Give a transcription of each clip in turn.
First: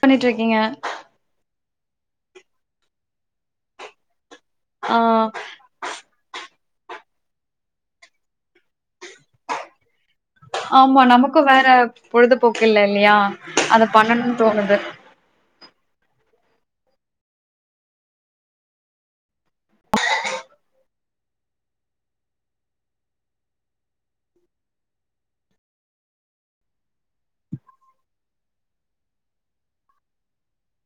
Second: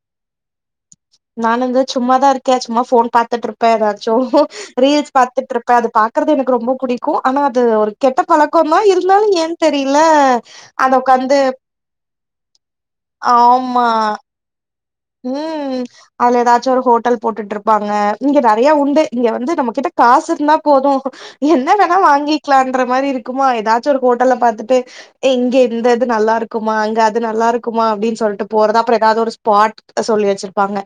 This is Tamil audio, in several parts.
பண்ணிட் இருக்கீங்க நான் வந்து சும்மாதா இருக்கே சும்மா ஃபோன் பாத்துட்டு இருப்பே எதாச்சு ஆ ரீல்ஸ் பாத்துட்டு இருப் இப்ப அது பாக்குறது எனக்கு ரொம்ப பிடிக்கு ஆனா அது ஒரு கெட்ட பழக்கம் தா இருந்தாலு ஏ தெரில அத ஆமா உக்காந்து நமக்கு வேற பொழுதுபோக்கு இல்ல இல்லியா ஆமா அத பண்ணணுனு தோணுது ம் அதுல எதாச்சு ஒரு ஹோட்டல் போட்டுட்டு இருப்பாங்க இங்க நெறைய உண்டு இங்க வந்து நம்ம கிட்ட காசு இருந்தா போது என்ன வேணா வாங்கிக்கலான்ற மாரி இருக்குமா எதாச்சு ஒரு ஹோட்டல பாத்துட்டு எங்க இந்த இது நல்லாருக்குமா இங்க அது நல்லா இருக்குமா அப்டின் சொல்ட்டு போறதுதா அப்றோ எதாது ஒரு ஸ்பாட் சொல்லி வச்சிர்ப்பாங்க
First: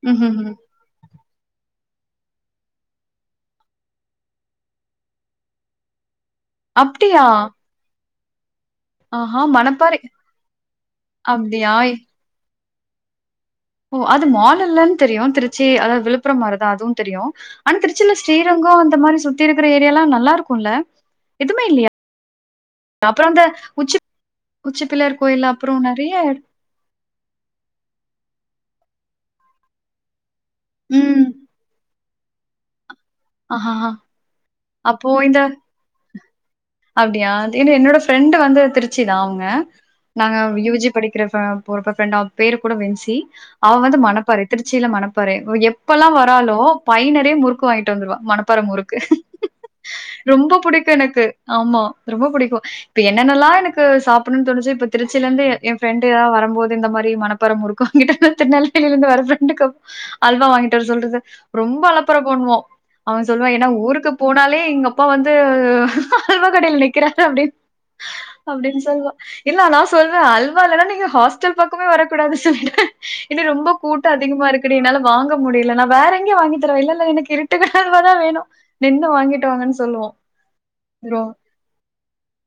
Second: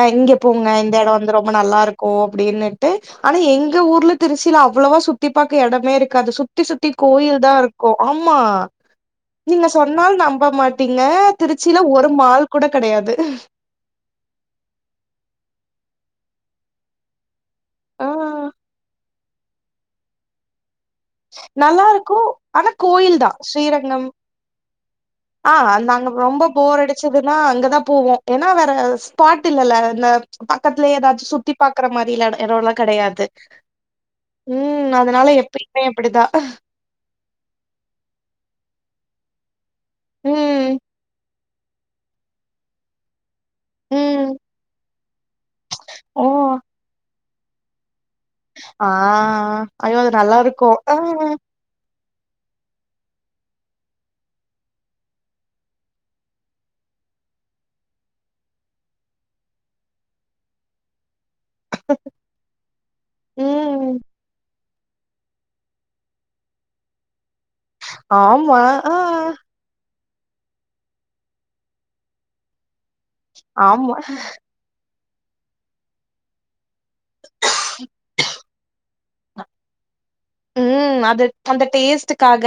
அ இங்க ம்ஹ்ஹும் போங்க இந்த எடோ வந்து ரொம்ப நல்லாருக் க்கு அப்டின்னுட்டு ஆனா எங்க ஊர்ல திருச்சியில அவ்ளவா சுத்தி பாக்க எடமே இருக்காது சுத் தி சுத்தி அப்டியா கோயில் தா இருக்கு ஆம்மா ஆஹா நீங்க மணப்பாறை சொன்னாலு நம்ப மாட்டீங்க அப்டியா திருச்சியில ஒரு மால் கூட கெடையாது ஓ அது மால் இல்லன் தெரியு திருச்சி அதா விழுப்புர மாரிதா அதுவு தெரியு ஆனா திருச்சில ஆ ஸ்ரீரங்கோ அந்த மாரி சுத்தி இருக்கிற ஏரியாலா நல்லா இருக்குல நல்லா இருக்கு ஆனா கோயில் தா ஸ்ரீரங்கம் உச்சிப்பிள்ளையார் கோயில் ஆ அப்றோ நாங்க நெறைய ரொம்ப போர் அடிச்சதுன்னா அங்கதா போவோ ஏனா வேற ஸ்பாட் இல்லல இந்த பக்கத்லே ம் ஏதாச்சு சுத் சுத்தி பாக்றமாரிலா எடோலா கெடயாது ஆஹா ம் அப்போ அதனால இந்த எப்பயுமே அப்டிதா அப்டியா ஏன என்னோட ஃப்ரெண்டு வந்து திருச்சிதா அவங்க நாங்க ம் யூஜி படிக்கிறப்ப போ ஃப்ரெண்ட் அவ பேரு குட வென்சி அவ வந்து ம் மனப்பாறை திருச்சில மனப்பாறை எப்பெல்லா ஓ வராலோ பைனெரைய முறுக்கு வாங்கிட்டு வந்துருவா மனப் பாற ஆ முருக்கு ஐயோ அது நல்லா ரொம்ப இருக்கு புடிக்கு ஆ எனுக்கு ஆமா ரொம்ப புடிக்கு இப்ப என்னென்னலா எனுக்கு சாப்புனுன் தோணுச்சோ இப்ப திருச்சி இருந்து ஏ ஃப்ரெண்டுலா வரம்போது இந்த மாரி மனப் பாற முறுக்கு வாங்கிட்டு திருநெல்வேலில இருந்து வர ஃப்ரெண்டுக்கு அல்வா வாங்கிட்டு வர சொல்றது ரொம்ப அளப்பற பண்வோ அவ சொல்வா ஏனா ம் ஊருக்கு போனாலே எங்க அப்பா வந்து அல்வா கடையில நிக்கிறாரு அப்டின் ஆமா அப்டின் ஆ சொல்வா இல்ல நா சொல்வே அல்வா இல்லனா நீங்க ஹாஸ்ட்டல் பக்கமே வரக் கூடாது சொல்லிடுவே இது ரொம்ப ஆமா கூட்டோ அதிகமா இருக்குடி என்னால வாங்க முடில நா வேற எங்கியா வாங்கி தரவா இல்லல்ல எனுக்கு இரு ட்டுக் கட அல்வாதா வேணு நின்னு வாங்கிட்டு வாங்கன் சொல்வோ ம் அது அந்த டேஸ்டுக்காக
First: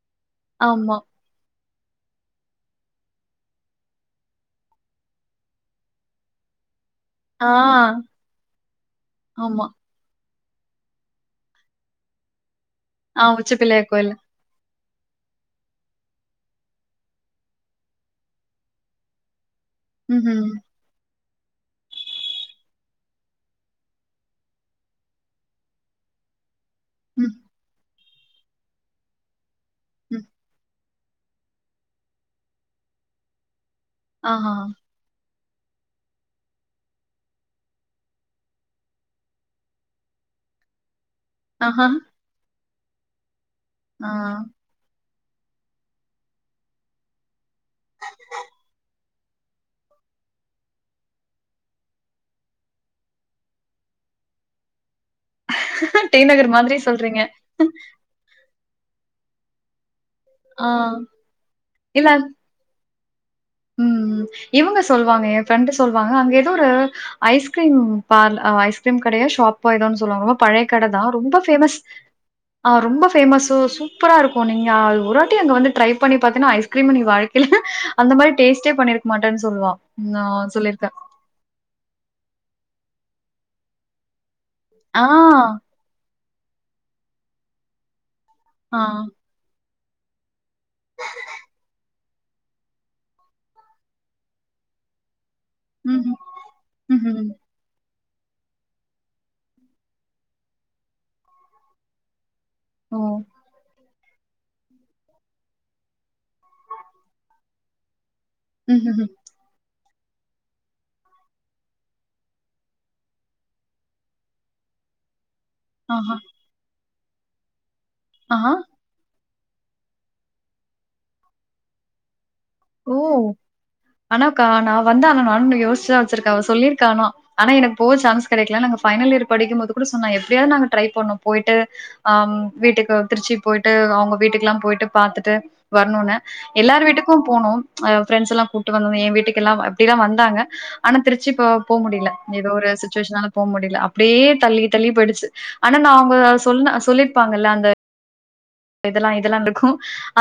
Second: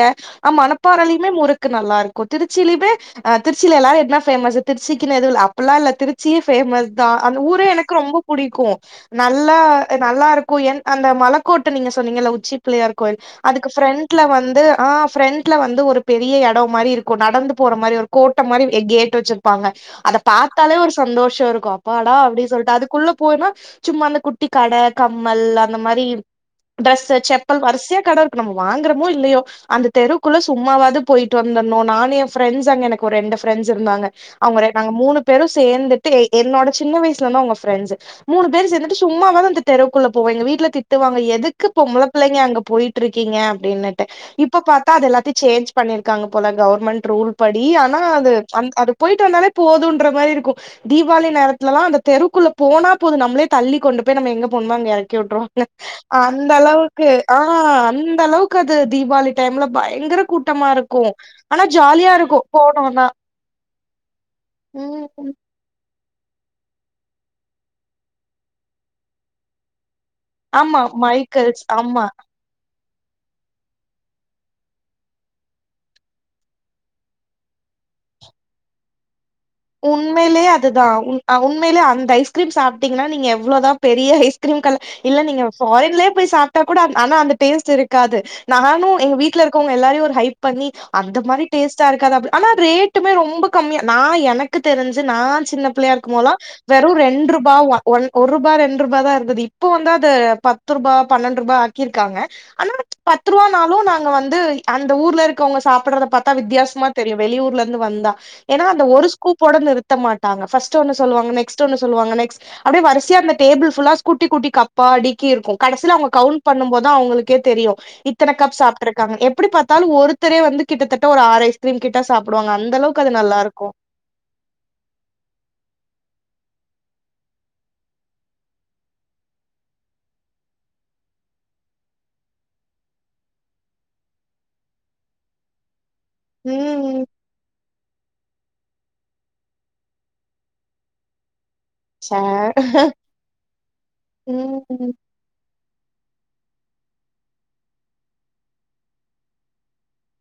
ஆ ஆமா. மணப்பாறைலியு மே முறுக்கு நல்லாருக்கு திருச்சிலிமே அ திருச்சில எல்லா என்னா ஃபேமஸு திருச்சிக்கினு எதுவு இல்ல அப்பில்லா இல்ல திருச் சியே பேமஸ் தா அந்த ஆ ஊரே எனக்கு ரொம்ப புடிக்கு நல்லா ஆமா. நல்லா இருக்கு என் அந்த மலக்கோட்ட நீங்க சொன்னீங்கல்ல உச்சி பிள்ளயார் கோயில் ஆ உச்சி அதுக்கு பிள்ளையார் கோயில்ல. ஃப்ரண்ட்ல வந்து ஆ ஃப்ரெண்ட் ட்ல வந்து ஒரு பெரிய எடோ மாரி இருக்கு நடந்து போற மாரி ஒரு கோட்ட மாரி எ கேட் வெச்சிர் ப்பாங்க அத ம்ஹ்ம். பாத்தாலே ஒரு சந்தோஷோ இருக்கு அப்பாடா அப்டின் சொல்ட்டு அதுக்குள்ள போனா சும்மா அந்த குட்டி கட கம்மல் அந்த மாரி இர் ட்ரெஸு ம், செப்பல் வர்சயா கட இருக்கு நம்ப வாங்றமோ இல்லையோ அந்த ம். தெருக்குள்ள சும்மாவாது பொயிட்டு வந்தர்னு நானு ஏ ஃப்ரெண்ட்ஸ் அங்க எனுக்கு ஒரு ரெண்டு ஃப்ரெண்ட்ஸ் இருந்தாங்க ஆஹா. அவுங்க ரெ நாங்க மூணு பேரு சேந்துட்டு எ என்னோட சின்ன வயசுல இருந்து அவுங்க ஃப்ரெண்ட்ஸு மூணு பேரு சேந்துட்டு சும்மாவாது அந்த தெருவுக்குள்ள போவோ எங்க வீட்ல திட்டுவாங்க எதுக் கு ஆஹா. பொம்ள பள்ளைங்க அங்க பொயிட்ருக்கீங்க அப்டினிட்டு ஆ. இப்ப பாத் தா அது எல்லாத்தியு சேஞ்ச் பண்ணிர்க்காங்க போல கவுர்மெண்ட் ரூல் படி ஆனா அது அந் அது பொயிட்டு வந்தாலே போதுன்ற மாரி இருக்கு தீபாவளி நேரத்துலலா அந்த தெருக்குள்ள போனா போது நம்ளே தள்ளி கொண்டு போய் நம்ம எங்க போணுமோ அங்க எறக்கி உட்ரு ல டி நகர் அந்த மாதிரி அளவுக்கு சொல்றீங்க. ஆ அந்த அளவுக்கு அது தீபாவளி டைம்ல பயங்கர ஆ. கூட்டமா இருக்கு ஆனா இல்ல ஜாலியா இருக்கு போனோனா ம் ம் இவுங்க சொல்லுவாங்க ம் ஃப்ரெண்டு சொல்வாங்க அங்க எதோ ஒரு ஐஸ்கிரீம் பார்ல் ஐஸ்கிரீம் கடையோ ஷாப்போ எதோ ஒன் சொல்வாங்ளா பழைய ஆமா கட தா ரொம்ப மைக்கேல்ஸ் ஃபேமஸ் ஆமா ஆ ரொம்போ ஃபேமசோ சூப்பரா இருக்கு நீங்க அது ஒராட்டி அங்க வந்து ட்ரை பண்ணி பாத்தீன்னா ஐஸ்கிரீம்ம நீ வாழ் கில அந்த மாரி டேஸ்ட்டே பண்ணிருக் மாட்டேன் சொல்லுவோ ஆ உண்மையிலயே சொல்லியிர்க்கே அதுதான் உண் அ உண்மையிலே அந்த ஐஸ்கிரீம் சாப்ட்டீங்கனா நீங்க எவ்ளோதா பெரிய ஐஸ்கிரீம் கட்ல ஆ இல்ல நீங்க ஃபாரின்லேயே போய் சாப்டா கூட அது ஆனா அந்த டேஸ்ட்டுஇருக்காது ஆ நானு எங்க வீட்ல இருக் கவ்ங்க எல்லாரியு ஒரு ஹைப் பண்ணி அந்த மாரி டேஸ்ட்டா இருக்காதா அப் ஆனா ரேட்டுமே ரொம்போ கம்மியா நா எனக் கு தெருஞ்சு நா சின்ன பிள்ளையா ம்ஹ்ம். இருக்குமோல்லா வெரு ம்ஹ்ம். ரெண்ரூபா ஒ ஒன் ஒரூபா ரெண்ரூபா தா இருந்துது இப்போ வந்து அத பத்ரூபா பன்னெண்ரூபா ஆக்கிர்க்காங்க ஆனா ஓ! பத்துரூவானாளு நாங்க வந்து அந்த ஊர்ல இருக்கவுங்க சாப்புட்றத பாத்தா வித்தியாஸ்மா தெரியு வெளியூர்லந்து வந்தா ஏனா அந்த ஒரு ம்ஹ்ஹ்ம். கூப் போட நிருத்த மாட்டாங்க ஃபஸ்ட்டு ஒன்னு சொல்லுவாங்க நெக்ஸ்ட்டு ஒன்னு சொல்லுவாங்க நெக்ஸ் அப்டியே வரிஸ்யா அந்த டேபுள் ஃபுல்லா ஸ்கூட்டி குட்டி கப்பா அடி கி இருக்கு கடைசில அவங்க ஆஹா, அவுங்க கவுண்ட் பண்ணும் போத்தா அவுங்ளுக்கே தெரியு இத்தன ஆஹா. கப் சா ப்ருக்காங்க எப்டி பாத்தாலு ஒருத்தரே வந்து கிட்டத்தட்ட ஒரு ஆறு ஐஸ் கிரீம் கிட்ட சாப்புடுவாங்க அந் த அளவுக்கு அது நல்லா இருக்கு ஆனா க்கா நா வந்தா ஆனா நானு யோஸ்ச்தா வெச்சிருக்கே அவ சொல்லிருக்கா ஆனா ஆனா எனக் ப சான்ஸ் கெடைக்கல நாங்க ஃபைனல் இயர் படிக்கும்போது கூட சொன்னா எப்டியாவது நா ட்ரை பண்ணு போயிட்டு அம் வீட்டுக்கு திருச்சி போய்ட்டு அவங்க வீட்டுக்குல்லா போயிட்டு பாத்துட்டு வரணுன்னு எல்லார் ம் வீட்டுக்கு போனோம் அ ஃப்ரெண்ட்ஸ்ல்லா கூப்ட்டு வந்து எ வீட்டுக்கல்லா அப்டிலா வந்தாங்க ஆனா திருச்சி போ போ முடில சே ஏதோ ஒரு சுச்சுவேஷனால போ முடில அப்டியே தள்ளி தள்ளி ம் போயிடுச்சு ஆனா நா அவங்க சொன்ன சொல்லிர்ப்பாங்கல்ல அந்த இதெல்லா இதெல்லா இருக்கு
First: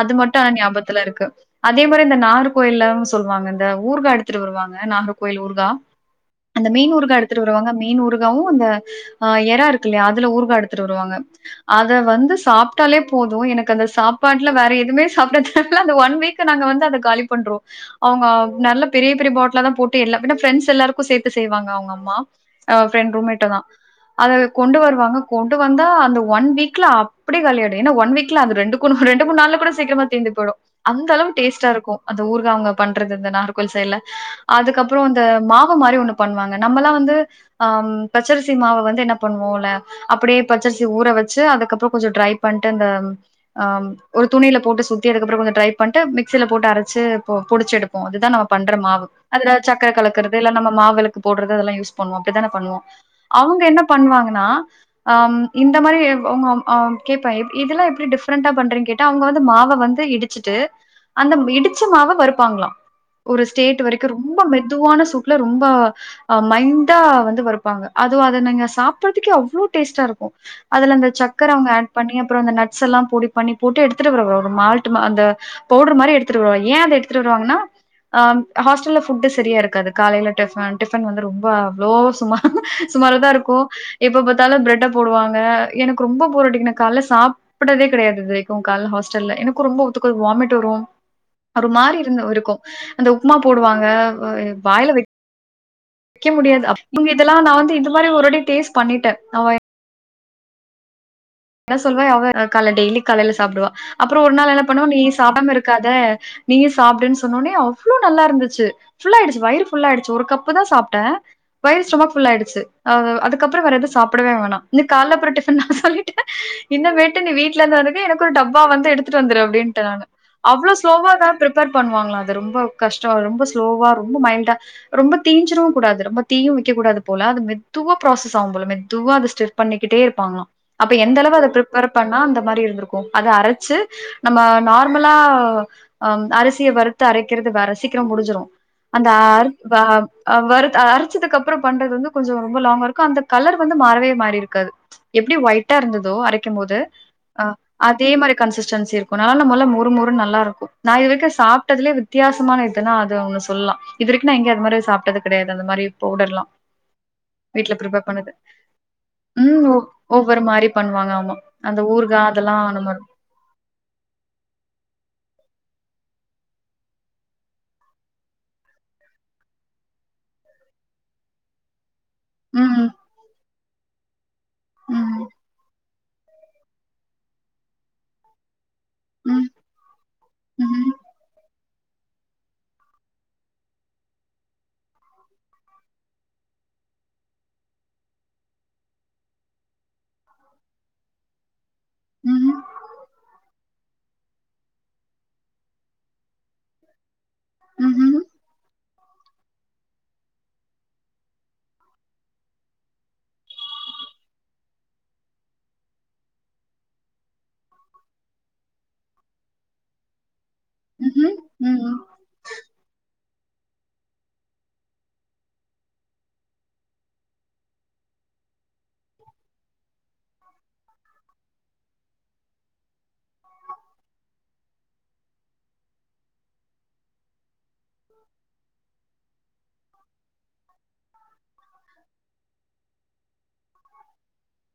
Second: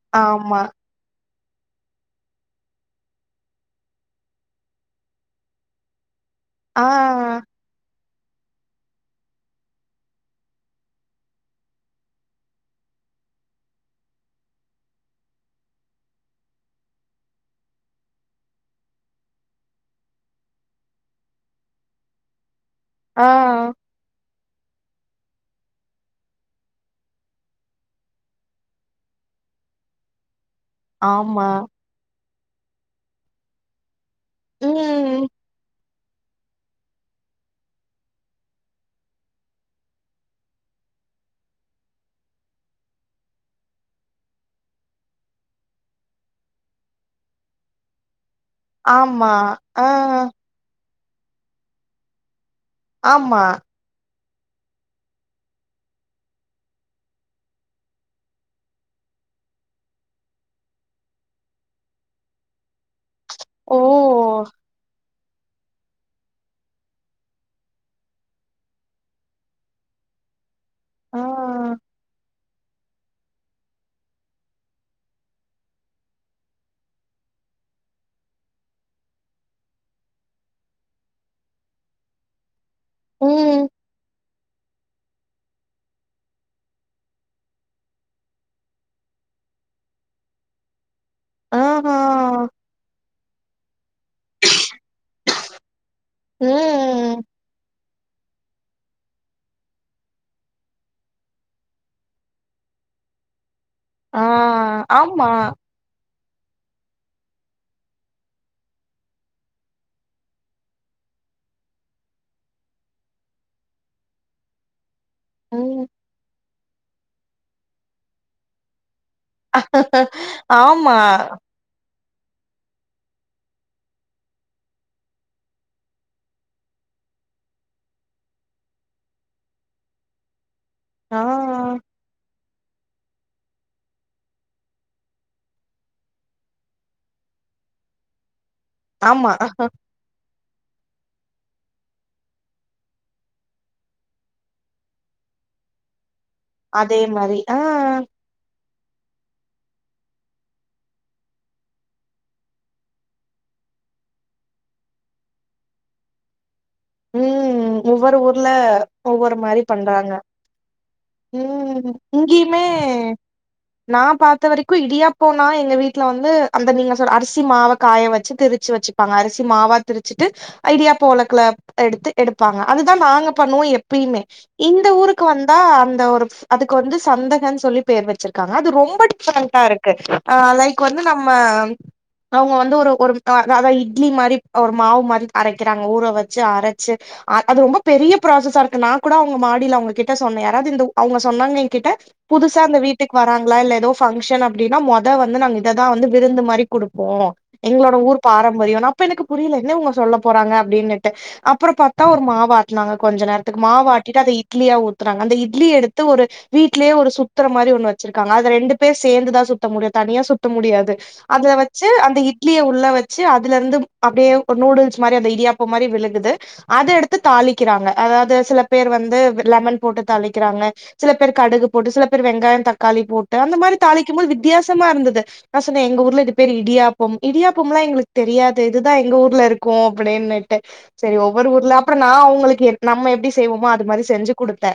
அது மட்டு ஆனா ஆமா ஞாபத்துல இருக்கு அதே மாரி இந்த நாகர் கோயில்ல சொல்லுவாங்க இந்த ஊர்கா எடுத்துட்டு வருவாங்க நாகர்கோயில் ஊர்கா அந்த ஆ மீன் ஊருகா எடுத்துட்டு வருவாங்க மீன் ஊரு காவு அந்த எறா இருக்குல்லையா அதுல ஊருகா எடுத்துட்டு வருவாங்க அத வந்து சாப்ட்டாலே போது எனக்கு அந்த சாப்பாட்ல வேற எதுமே சாப்டதுல்ல அந்த ஒன் வீக்கு நாங்க வந்து அத காலி பண்றோ அவுங்க நல்லா பெரிய பெரிய பாட்லா தா போட்டு எல்லா பின்ன ஃப்ரெண்ட்ஸ் எல்லாருக்கு சேத்து செய்வாங்க அவங்க அம்மா அ ஃப்ரெண்ட் ஆ ரூம் மெட்டு தா அது கொண்டு வருவாங்க கொண்டு வந்தா அந்த ஒன் வீக்ல அப்டியே காலியாயிடு ஏன்னா ஒன் வீக்ல அந்த ரெண்டு கு ரெண்டு மூன் நாள்ல கூட சீக்கிரமா தீந்து போயிடு அந்த அளவு ஆமா டேஸ்டா இருக்கு அந்த ஊருகா அவங்க பண்றது இந்த நாகர்கோவில் சைட்ல அதுக்கப்புறோ அந்த ம் மாவு மாரி ஒண்ணு பண்ணுவாங்க நம்மல்லா வந்து ஆம் பச்சரிசி மாவ வந்து என்ன பண்ணுவோல்ல அப்படியே பச்சரிசி ஊற வச்சு அதுக்கப்புறோ கொஞ்ச டிரை பண்ட்டு இந்த ஆம் ஒரு துணில போட்டு சுத்தி அதுக்கப்புற கொஞ்ச டிரை பண்ட்டு மிக்சியில போட்டு அரச்சு பு புடிச்சு எடுப் கு அதுதா நம்ம பண்ற மாவு ஆமா அதுல சக்கர ஆ கலக்குறது இல்ல நம்ம மாவிளக்கு போற்றது அது எல்லா யூஸ் பண்ணுவோ அப்டிதானே பண்ணுவோ ஆமா அவுங்க என்ன பண்ணுவாங்கன்னா அம் இந்த மாரி அவங் அம் கேப்ப இதெல்லா எப்டி டிஃப்ரெண்டா பண்றீங் கேட்டா அவங்க வந்து மாவ வந்து இடிச்சுட்டு அந்த இடிச்ச மாவ வருப்பாங்களா ஒரு ஓ ஸ்டேட்டு வரைக்கு ரொம்ப மெதுவான சூட் ல ரொம்ப அ மைண்டா வந்து வருப்பாங்க அது அத நீங்க சாப்பறதுக்கே அவ்ளோ டேஸ்ட்டா இருக்கு அதுல அந்த ஆ சக்கர அவங்க ஆட் பண்ணி அப்புற அந்த நட்ஸ்ல்ல பொடி பண்ணி போட்டு எடுத்துட்டு வருவா ஒரு மால்டடு மா அந்த பவுட்ரு மாரி எத்துட்டு வருவா ஏ அத எடுத்துட்டு வருாங்கன்னா ஆம் ஹாஸ்டல்ல ஃபுட்டு் சரியா இருக்காது காலைல டிஃபன் டிஃபன் வந்து ரொம்ப அவ்ளோ சுமா சுமாரதா இருக்கு ம் எப்ப பாத்தாலு ப்ரட்ட போடுவாங்க எனக்கு ரொம்ப போர் அடிக்குனக் கால்ல சாப்புட்டதே கடையாது இது வரிக்கு கால்ல ஹாஸ்டல்ல எனக்கு ரொம்ப ஒத்துக்காது வாமிட் வரு அரு மாரி ஆஹா இருந்து இருக்கு அந்த உப்மா போடுவாங்க வ யெ வாயில வெக்க முடியாது அப் இவுங்க ம் இதெல்லா நான் வந்து இந்த மாரி ஒரு வாட்டி டேஸ்ட் பண்ணிட்ட அவ என்ன சொல்வாய் அவ கால்ல டெய்லி காலைல சாப்டுவா அப்புறோ ஆ ஒரு நாள் என்ன பண்ணுவ நீ ஏ ஆமா சாப்டாம இருக் க்காதா நீயு சாப்டுன் சொன்னோனே அவ்ளோ நல்லாருந்துச்சு ஃபுல் ஆயிடுச்சு வயிறு ஃபுல் ஆயிடுச்சி ஒரு கப்புதா சாப்ட்ட வயிறு ஸ்ரொமக் ஃபுல் ஆயிடுச்சி அ அதுக்கப்ற வேற எது சாப்புடவே வேணா இந்த கால்ல அப்புற டிஃபன் நா ம் சொல்லிட்ட இன்னமேட்டு நீ வீட்லருந்து வந்துக்க எனக்கு ஒரு டப்பா வந்து எடுத் துட்டு வந்துரு அப்டின்ட நானு அவ்ளோ ஆமா ஸ்லோவா தா பிரிப் ப்பேர் பண்ணுவாங்ளா அத அது ரொம்ப கஷ்ட்டோ ரொம்ப ஸ்லோவா ரொம்ப மைல்டா ரொம்ப தீஞ்சிரவு கூடாது ரொம்ப தீய வக்க கூடாது போல அது மெதுவா ப்ராசஸ் ஆவு போல மெதுவ அது ஸ்டெ பண்ணிக்கிட்டே இருப்பாங்ளா அப்ப எந்த ஆ அளவு அத பிரிப்பர் பண்ணா அந்த மாரி இருந்துருக்கு அத அரச்சு நம்ம நார்மலா அ அரிசிய வறுத்து அரக்கிறது வேற சீக்கிர முடிஞ்சிரு அந்த ஆமா ஆரு வக அ வருத் அரச்சதுக்கு அப்புற பண்றது வந்து கொஞ்சோ ரொம்ப லாங்கா இருக்கு அந்த கலர் வந்து மாறவே மாறிருக்காது எப்டி ஒய்ட்டா இருந்ததோ அரக்கும்போது அதே மாரி அ ஆ அத் தே மாரி கன்சிஸ்டன்சி இருக்கு நல்லான மொல்ல மொறு மொறுன் நல்லாருக்கு நா இது வரக்கு சாப்ட்டதுலே அது தியாசமான இதுன்னா அது ஒன்னு சொல்லா இது வரிக்கு நா இங்க அது மாரி எது சாப்ட்டது கடயாது அந்த மாரி பவுடர்லா வீட்ல ம் பிரப்பர் ஒவ்வொரு பண்ணுது ஊர்ல ஒவ்வொரு மாரி ம் ஒ பண்றாங்க ஒரு மாரி பண்வாங்க ஆமா அந்த ம் ஊறுகா அதலா இங்கேயுமே நம்ம நா வரிக்கு இடியாப்போ நா எங்க வீட்ல வந்து அந்த நீங்க சொல்ற அரிசி மாவ காய வச்சு திருச்சு வச்சிக் பாங்க அரிசி மாவா திருச்சுட்டு அ இடியாப்ப ஒலக்குல எடுத்து எடுப்பாங்க ம் அதுதா நாங்க பண்ணுவோ எப்பியிமே இந்த ம் ஊருக்கு வந்தா அந்த ஒரு அதுக்கு வந்து சந்தகன் சொல்லி பேர் வச்சிருக்காங்க அது ரொம் ம்ப ம் டிப்பண்டா இருக்கு அ லைக் ம்ஹ்ம் வந்து நம்ம அவ்ங்க வந்து ஒரு ஒரு அதா அதா இட்லி மாரி ஒரு மாவு மாரி அரக்கிறாங்க ஊற வச்சு அர சு அ அது ரொம்ப பெரிய ப்ராசஸா இருக்கு நா கூட அவுங்க மாடில அவுங்ககிட் ட சொன்ன யாராது இந்தவ் அவ்ங்க சொன்னாங்க எங்கிட்ட ம்ஹ்ம் புதுசா இந்த வீட் டுக் வராங்ளா இல்ல எதோ ஃபங்ஷன் அப்டினா மொத வந்து நாங்க இததா வந்து விருந்து மார் வி குடுப்போ எங்ளோட ஊர் ம்ஹ்ம் பாரம்பரியோ அப்ப எனக்கு புரிய்ல என்ன இவ்ங்க சொல்ல போறாங்க அப்டின்னுட்டு அப்புறம் பாத்தா ஒரு மாவ் ஆட்னாங் கொஞ்ச நேர்த்துக்கு மாவ் ஆட்டிட்டு அத இட்லியா ஊத்துறாங்க அந்த இட்லி எடுத்து ஒரு வீட்லே ஒரு சுத்துற மாரி ஒன்னு வச்சிருக்காங்க அத ரெண்டு பேர் சேந்துதா சுத்த முடியு தனியா சுத்த முடியாது அதுல ம்ஹ்ம் வச்சு அந்த இட் ட்லிய உள்ள வச்சு அதுலருந்து அப்டியே ஒரு நூடுல்ஸ் மாரி அந்த இடியாப்ப மாரி விழுகுது அத எடுத்து தாளிக்கிறாங்க அதாவ்து சில பேர் வந்து லமன் போட்டு தாளிக்கிறாங்க சில பேர் கடுகு போட்டு சில பேர் வெங்காய தக்காளி போட்டு அந்த மாரி தாளிக்குபோது வித்யாசமா இருந்துது நா சொன்ன எங்க ஊர்ல இது பேர் இடியாப் பொம் இடியாப்பொம்லா எங்ளுக் தெரியாது இதுதா எங்க ஊர்ல இருக்கு அப்புடின்னுட்டு செரி ஒவ்வொரு ஊர்ல அப்புற நா அவுங்களுக்கு எ நம்ம எப்டி செய்வோமோ அது மாரி செஞ்சு குடுத்த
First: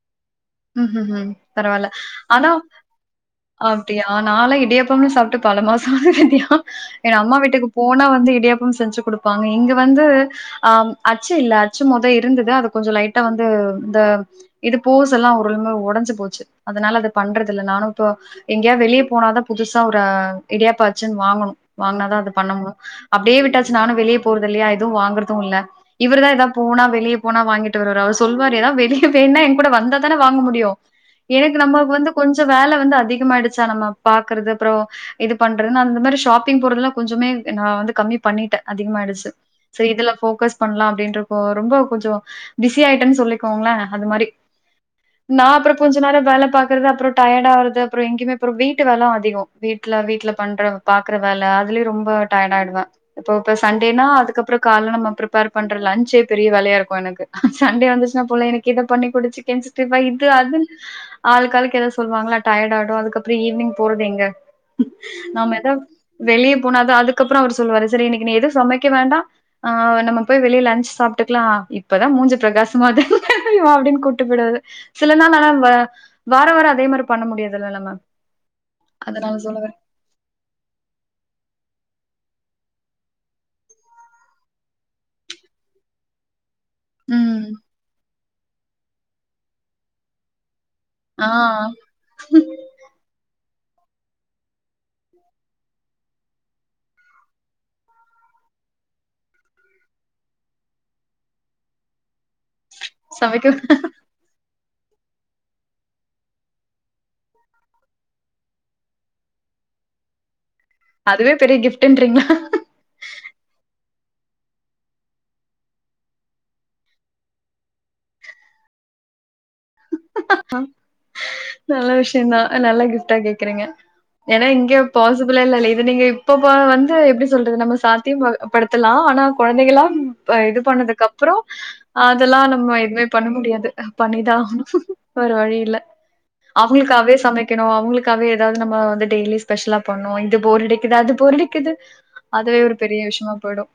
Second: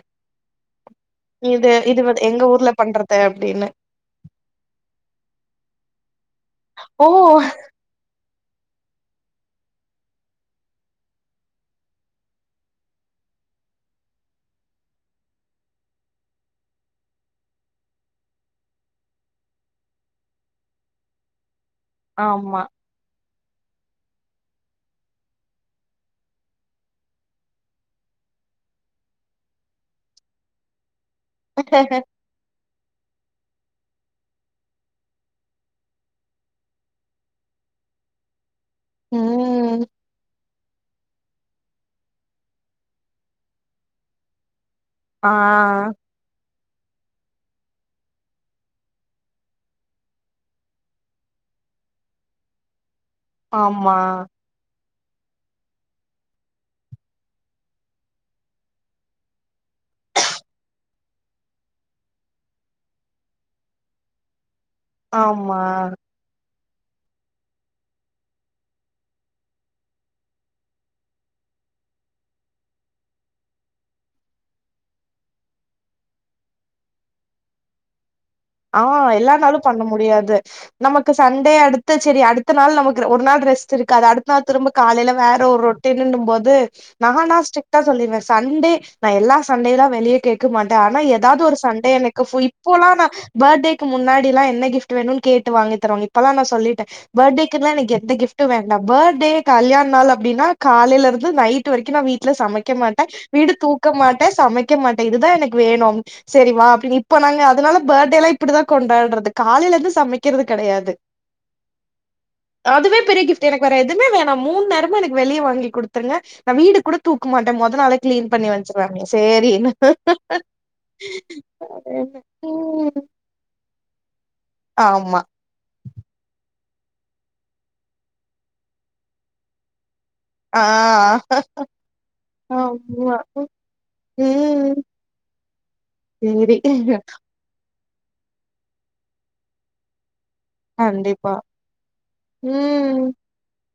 ம்ஹ்ம் ம்ஹ்ஹும் இது பரவால்ல இது வந் எங்க ஊர்ல பண்றது அப்டின்னு டியா நாலா இடியப்பம்னு சாப்ட்டு பல மாச ஆகுதுயா ஓ ஏனா அம்மா வீட்டுக் போனா வந்து இடியாப்பம் செஞ்சு கொடுப்பாங்க இங்க வந்து ஆ அச்சு இல்ல அச்சு மொத இருந்தது அது கொஞ்சம் லைட்டா வந்து இந்த இது போ இதெல்லாம் உளுமை உடைஞ்சு போச்சு அதனால அது பண்றதில்ல நானும் இப்ப எங்கேயா வெளியே போனாதான் புதுசா ஒரு இடியாப்ப அச்சுன்னு வாங்கணும் வாங்கினாதான் அது ஆமா பண்ணமுடியும் அப்படியே விட்டாச்சு நானும் வெளியே போறது இல்லையா எதுவும் வாங்கறதும் இல்ல இவர் தான் ஏதாவது போனா வெளியே போனா வாங்கிட்டு வருவாரு அவர் சொல்வார் ஏதாவது வெளிய வேணும்னா என் கூட வந்தா வாங்க முடியும் எனக்கு நம்ம வந்து கொஞ்சம் வேலை வந்து அதிகமயிடுச்சா நம்ம பாக்குறது அப்புறம் இது பண்றதுன்ன அந்த மாதிரி ஷாப்பிங் போறதெல்லாம் கொஞ்சமே நான் வந்து கம்மி பண்ணிட்டேன் அதிகமாயிடுச்சு சோ ம் இதுல ஃபோக்கஸ் பண்ணலாம் அப்படின்ற ரொம்ப கொஞ்சம் பிஸி ஆயிட்டேன்னு சொல்லிக்கோங்களேன் அது மாதிரி ஆ நான் அப்புறம் கொஞ்ச நேரம் வேலை பாக்குறது அப்புறம் டர்யட ஆகுது அப்புறம் எங்கேயுமே அப்புறம் வீட்டு வேலை அதிகம் வீட்டுல வீட்டுல பண்ற பாக்குற வேலை அதுலயே ரொம்ப டயர்டாயிடுவே இப்ப இப்ப ஆமா சண்டேனா அதுக்கப்புறம் காலை பண்ற லஞ்சே பெரிய வேலையா இருக்கும் எனக்கு சண்டே வந்துச்சுனா புள்ளைகளுக்கு எனக்கு இதை பண்ணி குடுத்து இப்ப இது அது ஆளாளுக்கு ஏதாவது சொல்லுவாங்களா டயர்ட் ஆயிடும் அதுக்கப்புறம் ஈவினிங் போறது எங்க நாம ஆமா எதோ வெளியே போனா தா அதுக்கப்புறம் அவர் சொல்லுவாரு சரி இன்னைக்கு நீ எதுவும் சமைக்க வேண்டாம் ஆ நம்ம போய் வெளியே லஞ்ச் சாப்பிட்டுக்கலாம் இப்பதான் மூஞ்சு பிரகாசமாகுது அப்படின்னு கூப்பிட்டு போயிருவாரு சில நாள் ஆனா வாரம் வாரம் அதே மாதிரி பண்ண முடியாது இல்ல நாமம் ஆஹ் எல்லா நாளும் பண்ண முடியாது நமக்கு சண்டே அடுத்த சரி அடுத்த நாள் நமக்கு ஒரு நாள் ரெஸ்ட் இருக்காது அடுத்த நாள் திரும்ப காலையில வேற ஒரு ட்டினு போது நானா ம் ஸ்ட்ரிக்டா சொல்லிருவே சண்டே நான் எல்லா சண்டேயிலேயும் வெளியே கேக் கேக்க மாட்டே ஆனா ஆ எதாவது ஒரு சண்டே எனக்கு இப்போலா நா பர்த் டேக்கு முன்னாடி எல்லா என்ன கிப்ட் வேணுனு கேட்டு வாங்கி தருவாங்க இப்பெல்லா நா சொல்லிட்டே பர்த் டேக்கு எனக்கு எந்த கிஃப்டு வேண்டா பர்த் டே கல்யாண நாள் அப்டின்னா காலைல இருந்து நைட் வரைக்கு நா வீட் வுட்ல சமைக்க மாட்டே வீடு சமைக்க தூக்க மாட்ட சமைக்க இருக்க மாட்டே இதுதா எனக்கு வேணு சரி வா அப்டின்னு இப்ப நாங்க அதனால பேர்த் டே ல்லா இப்டிதா கொண்டாட்றது காலையில இருந்து சமைக்கிறது கெடையாது அதுவே பெரிய கிஃப்ட்ன்றீங்களா அதுவே பெரிய கிஃப்ட் எனக்கு வேற எதுவுமே வேணா மூணு நேரமு எனக்கு வெளிய வாங்கி குடுத்துருங்க நான் வீடு கூட தூக்கமாட்டே மொத நாளே க்ளீன் பண்ணி வச்சிருவே சேரின்னு நல்ல விஷயந்தா நல்ல ம் கிஃப்டா கேக்கறீங்க ஏன்னா இங்க ஆமா பாசிபிளெல்லா இல்ல இது நீங்க இப்ப வந்து எப்டி சொல்றது நம்ம சாத்தியம் படுத்தலா ஆனா கொழந்தைகெலா இது ஆ பண்ணதுக்கு அப்றோ அதெல்லா நம்ம எதுமே ஆமா பண்ண முடியாது பண்ணி தா ஆகணும் ம் வேற வழி இல்ல சேரி அவங்களுக்காவே சமைக்கணு அவங்களுக்காவே எதாவது நம்ம வந்து டெய்லி ஸ்பெஷலா பண்ணுவோ இது போர் அடிக்குது அது கண்டிப்பா போர் அடிக்குது அதுவே ஒரு பெரிய ம் விஷயமா போயிடு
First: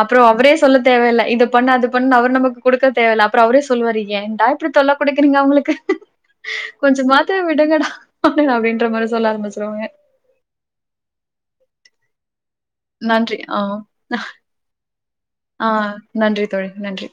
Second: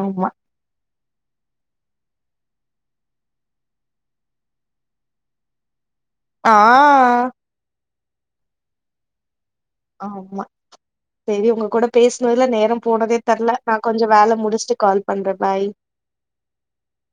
அப்றோ ஆமா அவரே ஸ் சொல்ல தேவையில்ல இது பண்ண அது பண்ணு அவர் நமக்கு குடுக்க தேவையில்ல அப்றோ அவரே சொல்வாரு ஏண்டா இப்டி தொல்லை குடுக்குறீங்க அவளுக்கு ஆ கொஞ்சமா த்து விடுங்கடா அப்டின்ற மாரி சொல்ல ஆரம்பிச்சிருவாங்க ஆமா சேரி உங்க கூட பேசனதுல நேரம் போனதே நன்றி தெர்ல ஆ நா கொஞ்ச வேல முடிச்சிட்டு கால் பண்றே பாய் ஆ நன்றி தோழி நன்றி